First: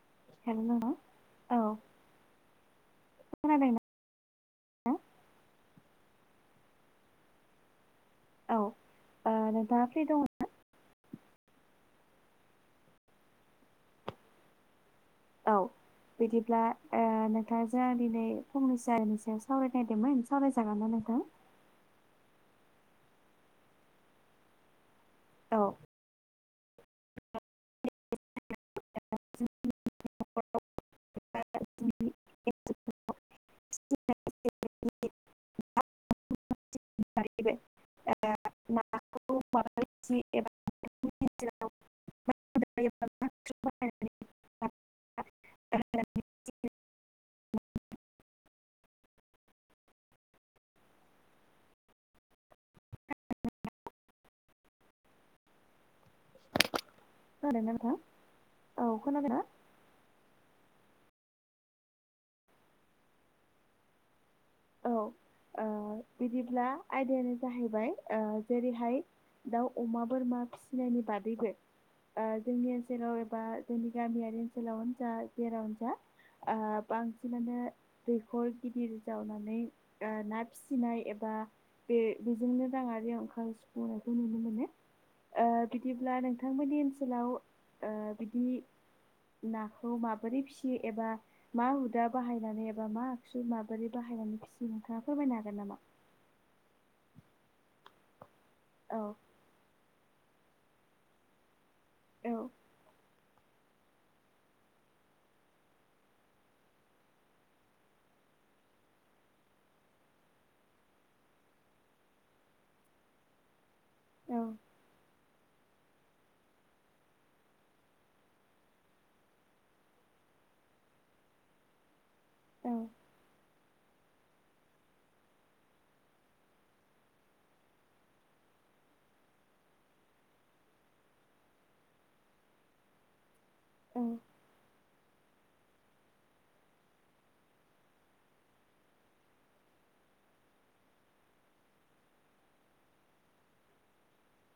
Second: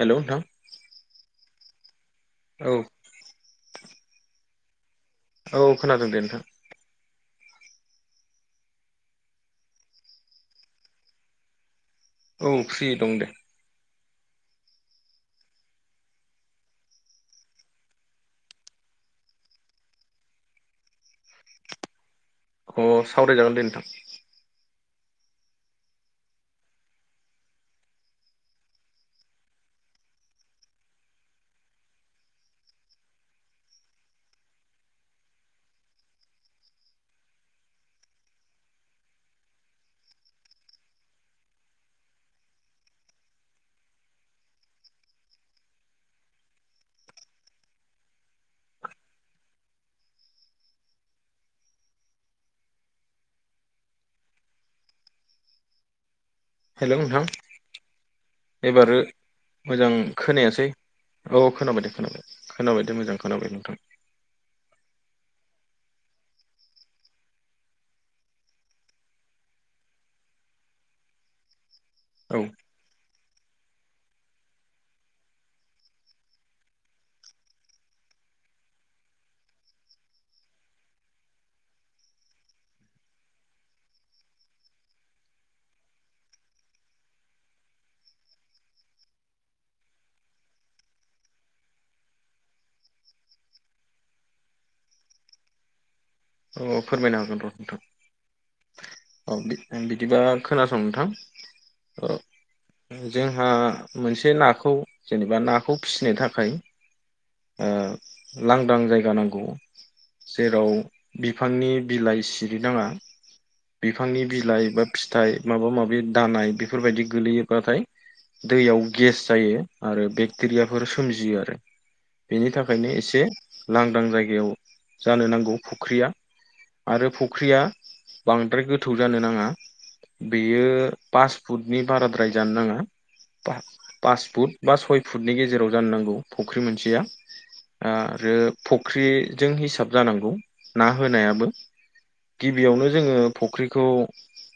हेल' नोंथां हेल'। औ औ खोनादोंना औ खोनादों दे नोंथां। औ ओ नोंथाङा फ्रि दङ ना? औ फ्रि दं दे। औ बिदिब्ला ओ नोंथां जों आं दिनै फंनैसो आरोनि सायाव सावरायनो नागिरदोंमोन सावरायजागोन ना नोंथां? [inaudible] अ सावरायजागोन दे नोंथां। औ [unintelligible] [unintelligible] [unintelligible] ना खौ माबानानै [inaudible] माबायोबा ना सु बाहायनानै [inaudible] ओ! हेल' नोंथां। नोंथां औ एबारो खोनादोंना मोजां खोनायासै। औ खोनाबाय दे खोनाबाय खोनाबाय दे मोजां खोनाबाय नोंथां। औ ओ बिदिब्ला आयदायानो जाहैबाय ओ जेरैहाय दाउ अमा बोरमा फिसिनायनि बादैबो, ओ औ जोंनि ओनसोलाव ए बा जोंनि गामियारि ओनसोलाव जा जेरावनो जा आ बांसिनानो दैखर गिदिर जावनानै ना फिसिनाय एबा बे बेजोंनो राङारियाव ओंखार सुफुंनायखौ नुनो मोनो। ओ बिदिब्ला नोंथांमोननि ओनसोलाव ओ बिदि नाखौ माबोरै फिसियो एबा मा हुदा बाहायनानै एबा मा आगसु माबोरै बाहायनानै नोंथाङा फोरमायनो हागोन नामा? औ फोरमायनो हागोन र' नोंथां औ [unintelligible] बिदिबा खोनासं नोंथां औ जोंहा मोनसे नाखौ जेनेबा नाखौ फिसिनो थाखाय ओ लांदां जायगा नांगौ जेराव बिफांनि बिलाइ सिरिनाङा बिफांनि औ बिलाइ बा फिथाइ माबा माबि दानाय बेफोरबायदि गोलैयोबाथाय दैयाव गेस जायो आरो बेक्टेरियाफोर सोमजियो आरो। बेनि औ थाखायनो एसे लांदां जायगायाव जानो नांगौ फुख्रिया। आरो फख्रिया बांद्राय गोथौ जानो नाङा। बेयो पास फुटनि बाराद्राय जानो नाङा। पा औ पास फुट बा सय फुटनि गेजेराव जानो नांगौ फख्रि मोनसेया। आरो फुख्रिजों हिसाब जानांगौ ना होनायाबो। गिबियावनो जोंङो फख्रिखौ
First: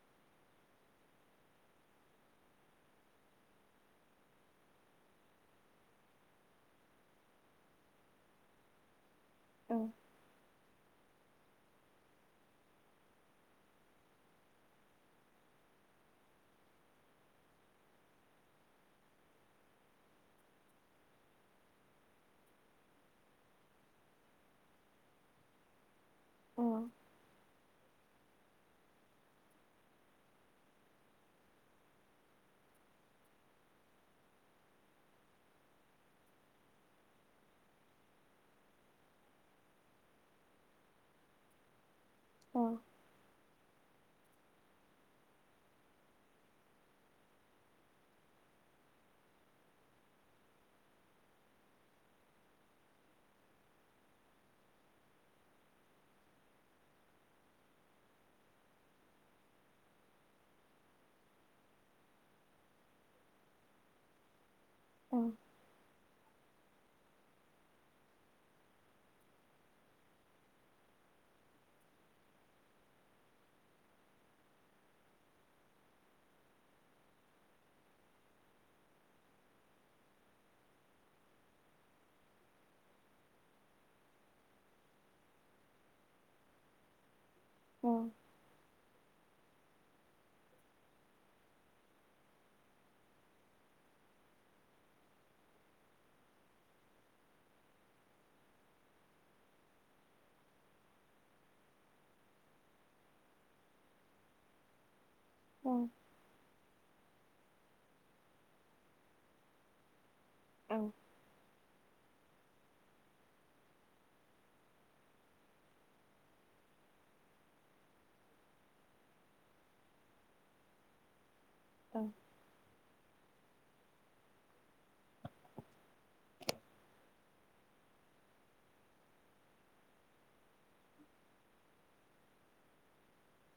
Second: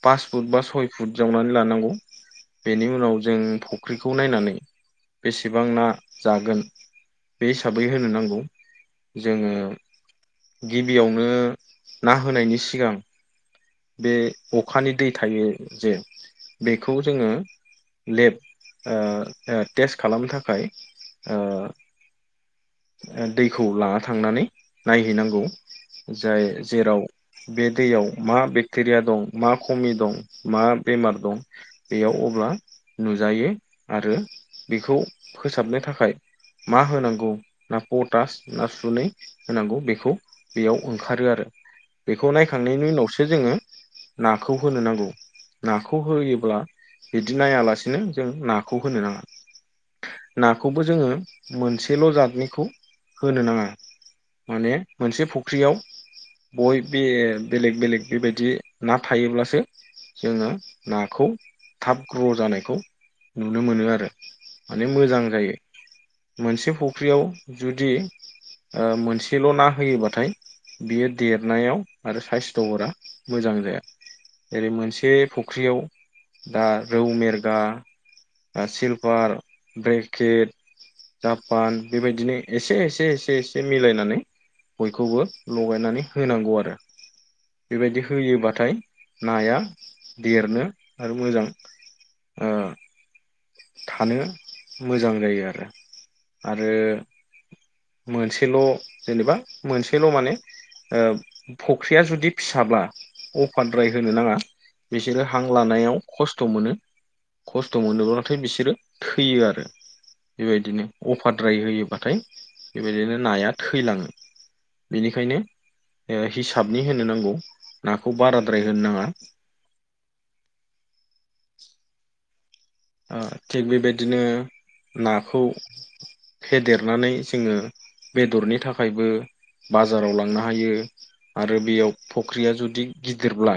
पास फुट बा सय फुट जावनानै लानांगौ। बेनि उनाव जों फख्रिखौ नायनानै बेसेबां ना जागोन बे हिसाबै होनो नांगौ। जोङो औ गिबियावनो ना होनायनि सिगां बे अखानि दै थायो जे बेखौ जोंङो लेब ओ ओ टेस्ट खालामनो थाखाय ओ ओ दैखौ लाना थांनानै नायहैनांगौ। जाय औ जेराव बे दैयाव मा बे बेक्टेरिया दं मा खमि दं मा बेमार दं बेयाव अब्ला नुजायो। आरो बेखौ फोसाबनो थाखाय मा होनांगौ ना पटास ना सुनै होनांगौ बेखौ बेयाव ओंखारो आरो। [inaudible] बेखौ औ नायखांनायनि उनावसो जोङो नाखौ होनो नांगौ। नाखौ होयोब्ला बिदि नायालासिनो जों नाखौ होनो नाङा। नाखौबो जोङो मोनसेल' जादनिखौ होनो नाङा। माने मोनसे फख्रियाव बय बे बेलेग बेलेग बेबायदि ना थायोब्लासो जोङो नाखौ थाब ग्र' जानायखौ नुनो मोनो आरो माने मोजां जायो। मोनसे फख्रियाव जुदि ओ मोनसेल' ना होयोबाथाय बियो देरनायाव आरो साइस्थ'फोरा मोजां जाया जेरै मोनसे फख्रियाव दा रौ मेरगा आह सिलफार ब्रेकेट जापान बेबायदिनो एसे एसे एसे एसे मिलायनानै बयखौबो लगायनानै होनांगौ आरो बेबायदि फैयोबाथाय नाया देरनो आरो मोजां ओ थानो मोजां जायो आरो आरो मोनसेल' जेनेबा मोनसेल' माने ओ फख्रिया जुदि फिसाब्ला अफारद्राय होनो नाङा बिस रो हां औ लानायाव खस्थ' मोनो खस्थ' मोनोबा थाय बिसोरो थैयो आरो औ बेबायदिनो अफारद्राय होयो बाथाय बेबायदिनो नाया थैलाङो बेनिखायनो ओ हिसाबनि होनो नांगौ नाखौ बाराद्राय होनो नाङा। [inaudible] [inaudible] ओ थिग बेबादिनो नाखौ फेदेरनानै जोङो बेदरनि थाखायबो बाजाराव लांनो हायो आरो बेयाव फख्रिया जुदि गिदिरब्ला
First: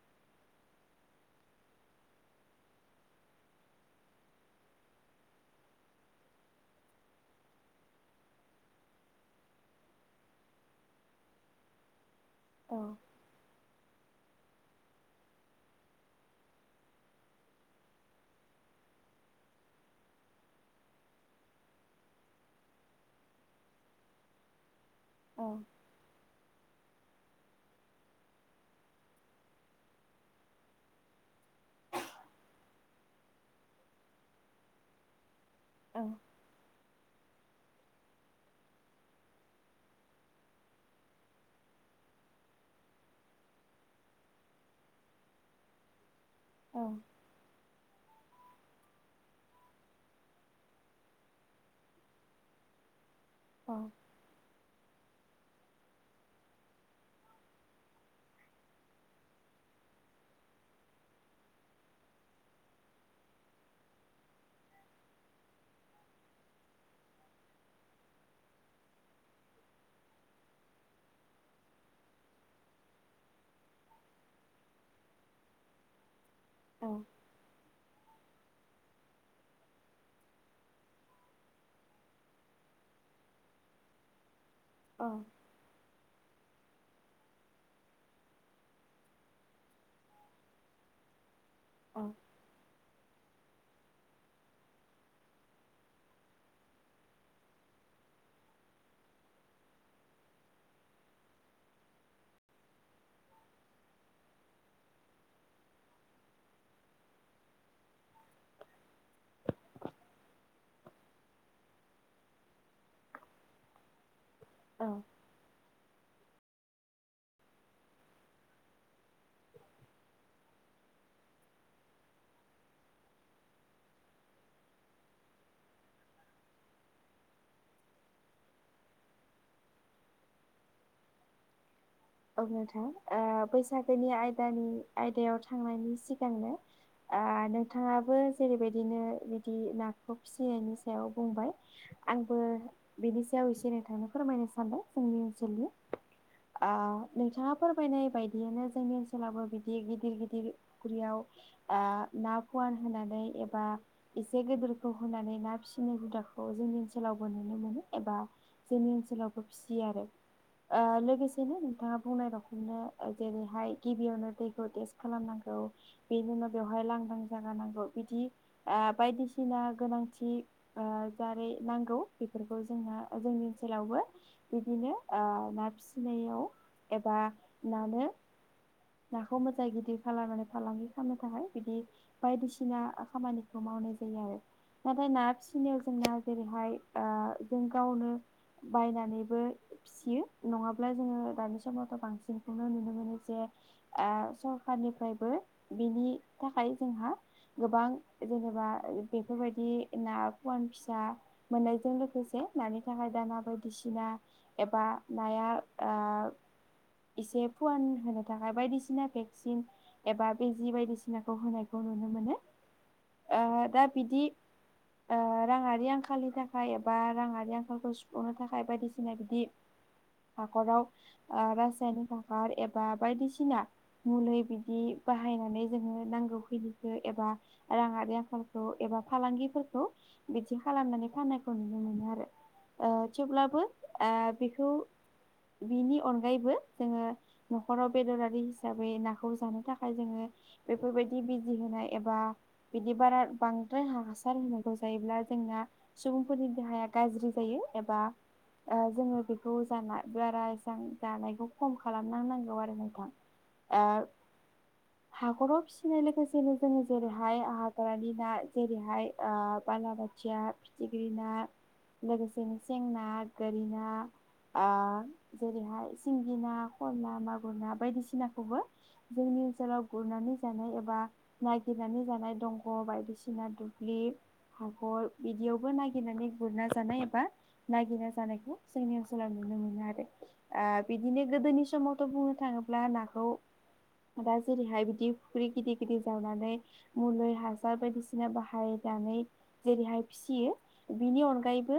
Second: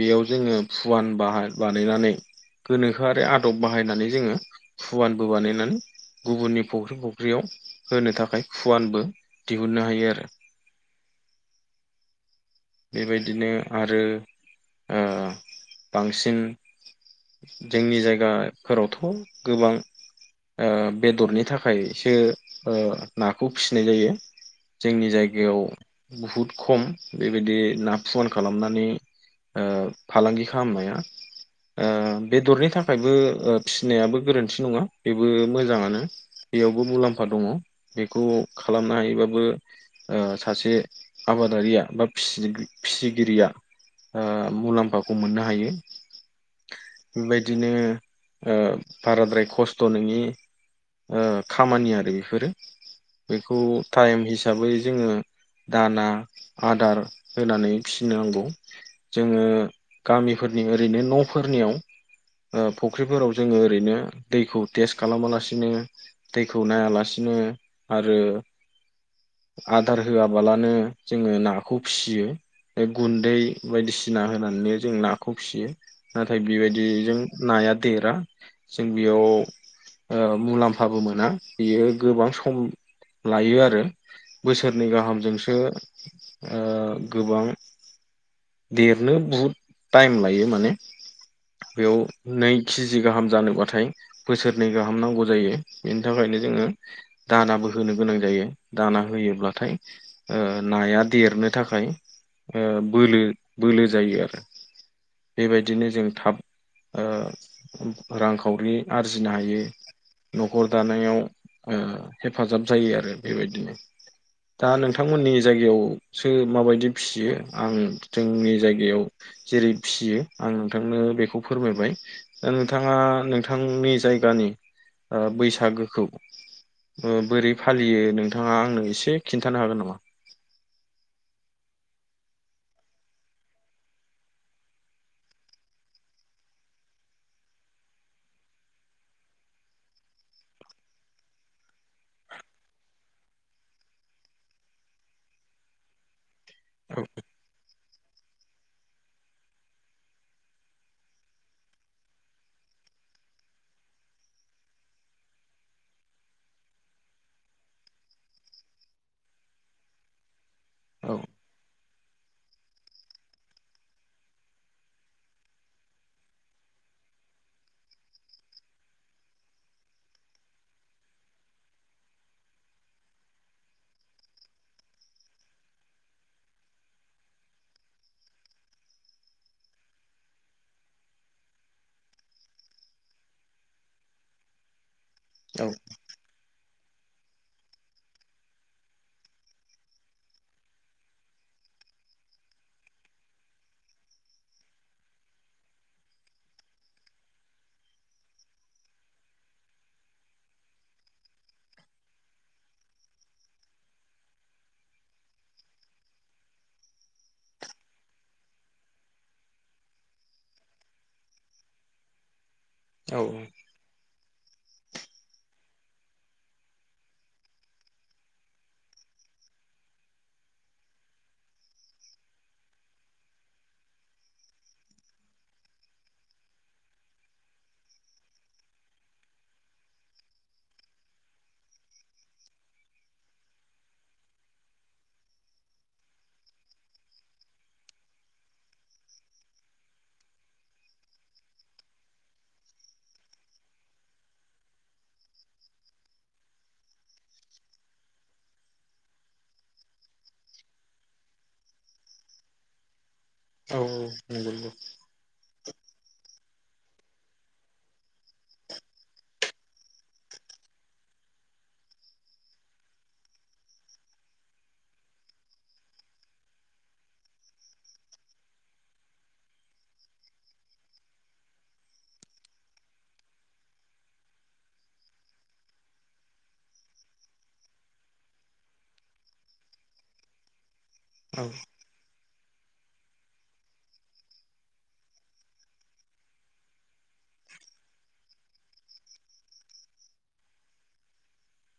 बेयाव जोङो फुवान बाहाय बानायनानै गोनो खोआरि आदब बाहायनानै जोङो फुवानबो बानायनानै गुबुननि फख्रि फख्रियाव होनो थाखाय फुवानबो दिहुननो हायो आरो। बेबायदिनो आरो ओ बांसिन जोंनि जायगाफोरावथ' गोबां ओ बेदरनि थाखायसो ओ नाखौ फिसिनाय जायो। जोंनि जायगायाव बुहुद खम। बेबायदि ना फुवान खालामनानै ओ फालांगि खालामनाया। बेदरनि थाखायबो फिसिनायाबो गोरोन्थि नङा बेबो मोजाङानो बेयावबो मुलाम्फा दङ बेखौ खालामनो हायोबाबो सासे आबादारिया बा फिसिगिरिया मुलाम्फाखौ मोननो हायो। बेबायदिनो बाराद्राय खस्थ' नोंनि खामानि आरो बेफोरो। बेखौ टाइम हिसाबै जोङो दाना आदार होनानै फिनांगौ जोङो गामिफोरनि ओरैनो न'फोरनियाव। फुख्रिफोराव जोङो ओरैनो दैखौ टेस्ट खालामालासिनो दैखौ नायालासिनो नो आरो [inaudible] आदार होआबालानो जोङो नाखौ फिसियो बे गुन्दै बायदिसिना होनानै जों नाखौ फिसियो। नाथाय बेबायदिजों नाया देरा जों बेयाव मुलाम्फाबो मोना बियो गोबां सम लायो आरो। बोसोरनै गाहामजोंसो गोबां देरनो बुहुद टाइम लायो माने बेयाव नै केजि गाहाम जानोबाथाय बोसोरनै गाहाम नांगौ जायो बेनि थाखायनो जोङो दानाबो होनो गोनां दाना होयोब्लाथाय नाया देरनो थाखाय बोलो बोलो जायो आरो। बेबायदिनो जों थाब ओ रांखावरि आरजिनो हायो। न'खर दानायाव हेफाजाब जायो आरो बेबायदिनो। दा नोंथांमोननि जायगायाव माबायदि फिसियो आं जोंनि जायगायाव जेरै फियो आं नोंथांनो बेखौ फोरमायबाय दा नोंथाङा नोंथांनि जायगानि बैसागोखौ। बोरै फालियो नोंथाङा आंनो एसे खिन्थानो हागोन नामा? औ नोंथां बैसागोनि आयदानि आयदायाव थांनायनि सिगांनो नोंथाङाबो जेरैबायदिनो बिदि नाखौ फिसिनायनि सायाव बुंबाय। आंबो बिनि सायाव एसे नोंथांनो फोरमायनो सानदों जोंनि ओनसोलनि। औ ओं। नोंथां फोरमायनाय बायदियैनो जोंनि ओनसोलावबो बिदि गिदिर गिदिर फुख्रियाव ना फुवान होनानै एबा एसे गिदोरखौ होनानै ना फिसिनाय हुदाखौ जोंनि ओनसोलावबो एबा जोंनि ओनसोलावबो फिसियो आरो औ लोगोसेनो नोंथाङा रखनो जेरैहाय गिबियावनो दैखौ टेस्ट खालामनांगौ बेनि उनाव बेवहाय जायगा नांगौ बिदि बायदिसिना गोनांथि जारै नांगौ। बेफोरखौ जोंना जोंनि ओनसोलावबो बिदिनो ना फिसिनायाव एबा मानो नाखौ मोजां गिदिर खालामलानानै फालांगि खालामनो थाखाय बिदि बायदिसिना खामानिखौ मावो मावनाय जायो आरो नाथाय ना औ फिसिनायाव जोंना जेरैहाय जों गावनो बायनानैबो फियो नङाब्ला जोङो दानि समाव' बांसिन नुनो मोनो जे सरखारनिफ्रायबो बिनि थाखाय जोंहा गोबां जेनेबा बेफोर बायदि ना फुवान फिसा मोननायजों लोगोसे नानि थाखाय दाना बायदिसिना एबा नाया एसे फुवान होनो थाखाय बायदिसिना भेक्सिन एबा बिजि बायदिसिनाखौ होनायखौ नुनो मोनो। औ दा बिदि। राङारि आंखालनि थाखाय एबा राङारि आंखालखौ सुफुंनो थाखाय बायदिसिना बिदि हाखराव ओ रासायनिक हासार एबा बायदिसिना मुलै बिदि बाहायनानै जोङो नांगौखिनिखौ एबा राङारि आखालखौ एबा फालांगिफोरखौ बिदि खालामनानै नानै नुनो मोनो आरो ओ थेवब्लाबो ओ बेखौ बेनि अनगायैबो जोङो न'खराव बेदरारि हिसाबै नाखौ जानो थाखाय जोङो बेफोरबाय बिदि बिजि होनाय एबा बिदि बारा बांद्राय हासार होनांगौ जायोब्ला जोंना सुबुंफोरनि देहाया गाज्रि जायो एबा ओ जोङो बेखौ जाना बारा एसां जानायखौ खम खालामना होनांगौ आरो नोंथां औ ओ नंगौ नंगौ हाखराव फि फिनाय लोगोसेनो जोङो जेरैहाय हाग्रानि ना जेरैहाय ओ बालाबोथिया फिथि ग्रि ना लोगोसेनो सेंना गोरिना ओ जेरैहाय सिंगिना ना खला मागुरना बायदिसिनाखौबो जोंनि ओनसोलाव गुरनानै जानाय एबा नाय नायगिरनानै जानाय दंग' बायदिसिना दुब्लि हखर बिदियावबो नागिरनानै गुरना जानाय एबा नागिरना जानायखौ जोंनि ओनसोलाव नुयो नुनो मोनो आरो खि ओ बिदिनो औ गोदोनि समावथ' बुंनो थाङोब्ला नाखौ दा जेरैहाय बिदि फुख्रि गिदिर गिदिर जावनानै मुलि हासार बायदिसिना बाहाय नानै जेरैहाय फिसियो बिनि अनगायैबो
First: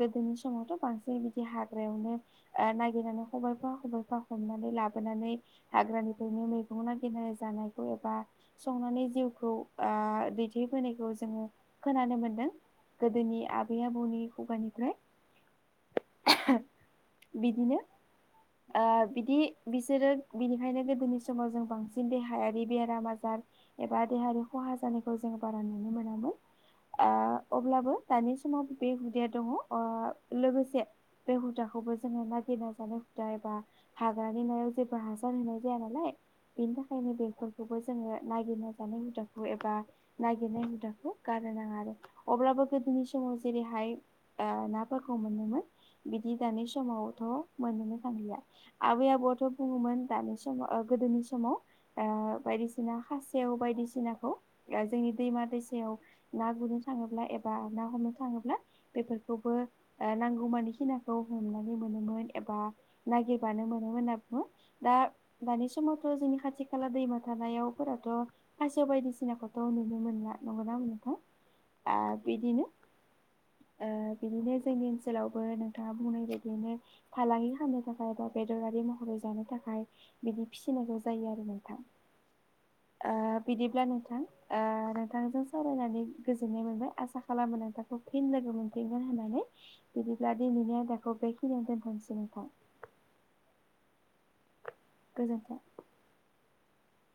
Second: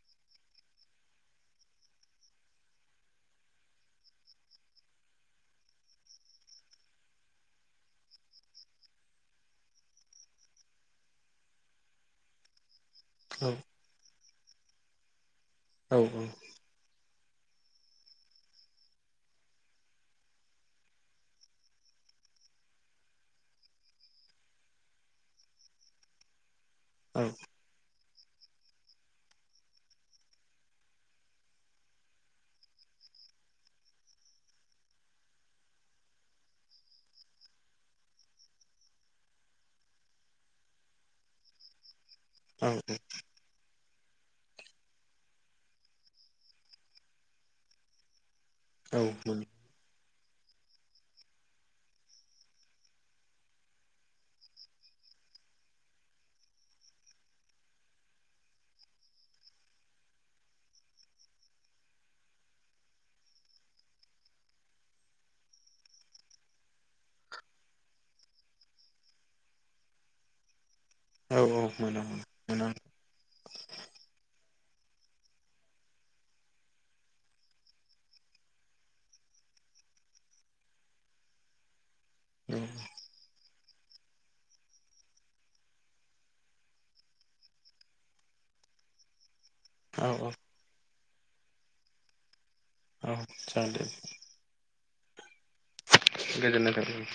गोदोनि समावथ' बांसिन बिदि हाग्रायावनो ओ नागिरनानै खबबायफा खबबायफा हमनानै लाबोनानै हाग्रानिफ्रायनो मैगं नागिरना जानायखौ एबा संनानै जिउखौ ओ दैथायबोनायखौ जोङो खोनानो मोनदों गोदोनि औ आबै आबौनि खुगानिफ्राय औ औ। बिदिनो ओ बिदि बिसोरो बिनिखायनो गोदोनि समाव जों बांसिन देहायारि बेराम आजार एबा देहायारि खहा जानायखौ जों बारा नुनो मोनामोन औ ओ अब्लाबो दानि समाव बे हुदाया दङ ओ लोगोसे बे हुदाखौबो जोङो नागिरना हुदा एबा हाग्रानि नायाव जेबो हासार होनाय जाया नालाय बेनि थाखायनो बेफोरखौबो जोङो नागिरना जानाय हुदाखौ एबा नागिरनाय हुदाखौ गारनो नाङा आरो अब्लाबो गोदोनि समाव जेरैहाय ओ नाफोरखौ मोनोमोन बिदि दानि समावथ' मोननोनो थांलिया औ आबै आबौथ' मोनो बुङोमोन दानि समाव ओ गोदोनि समाव ओ बायदिअसिना खासेव बायदिसिनाखौ जोंनि दैमा दैसायाव ना गुरनो थाङोब्ला एबा ना हमनो थाङोब्ला बेफोरखौबो नांगौ मानि खिनाखौ हमनानै मोनोमोन एबा नागिरबानो मोनोमोन होनना बुङो दा दानि समावथ' जोंनि खाथि खाला दैमा था यावफोराथ' खासेव बायदिसिनाखौथ' नुनो मोनला नंगौना नङा औ औ आ मोनो बिदिनो मोनो ओ बिदिनो जोंनि ओनसोलावबो नोंथाङा बुंनाय बायदियैनो फालांगि खालामानो थाखाय बा बेदरारि महरै जानो थाखाय बिदि फिसिनांगौ जायो आरो नोंथां। [unintelligible] मोनो ओ बिदिब्ला नोंथां ओ नोंथांजों सावरायनानै गोजोननाय मोनबाय आसा खालामो नोंथांखौ फिन लोगो मोनफिनगोन होननानै औ औ बिदिब्ला दिनैनि आयदाखौ बेखिनियावनो दोनथ'सै नोंथां? औ जागोन दे। गोजोन्थों। गोजोन्नाय थाबाय।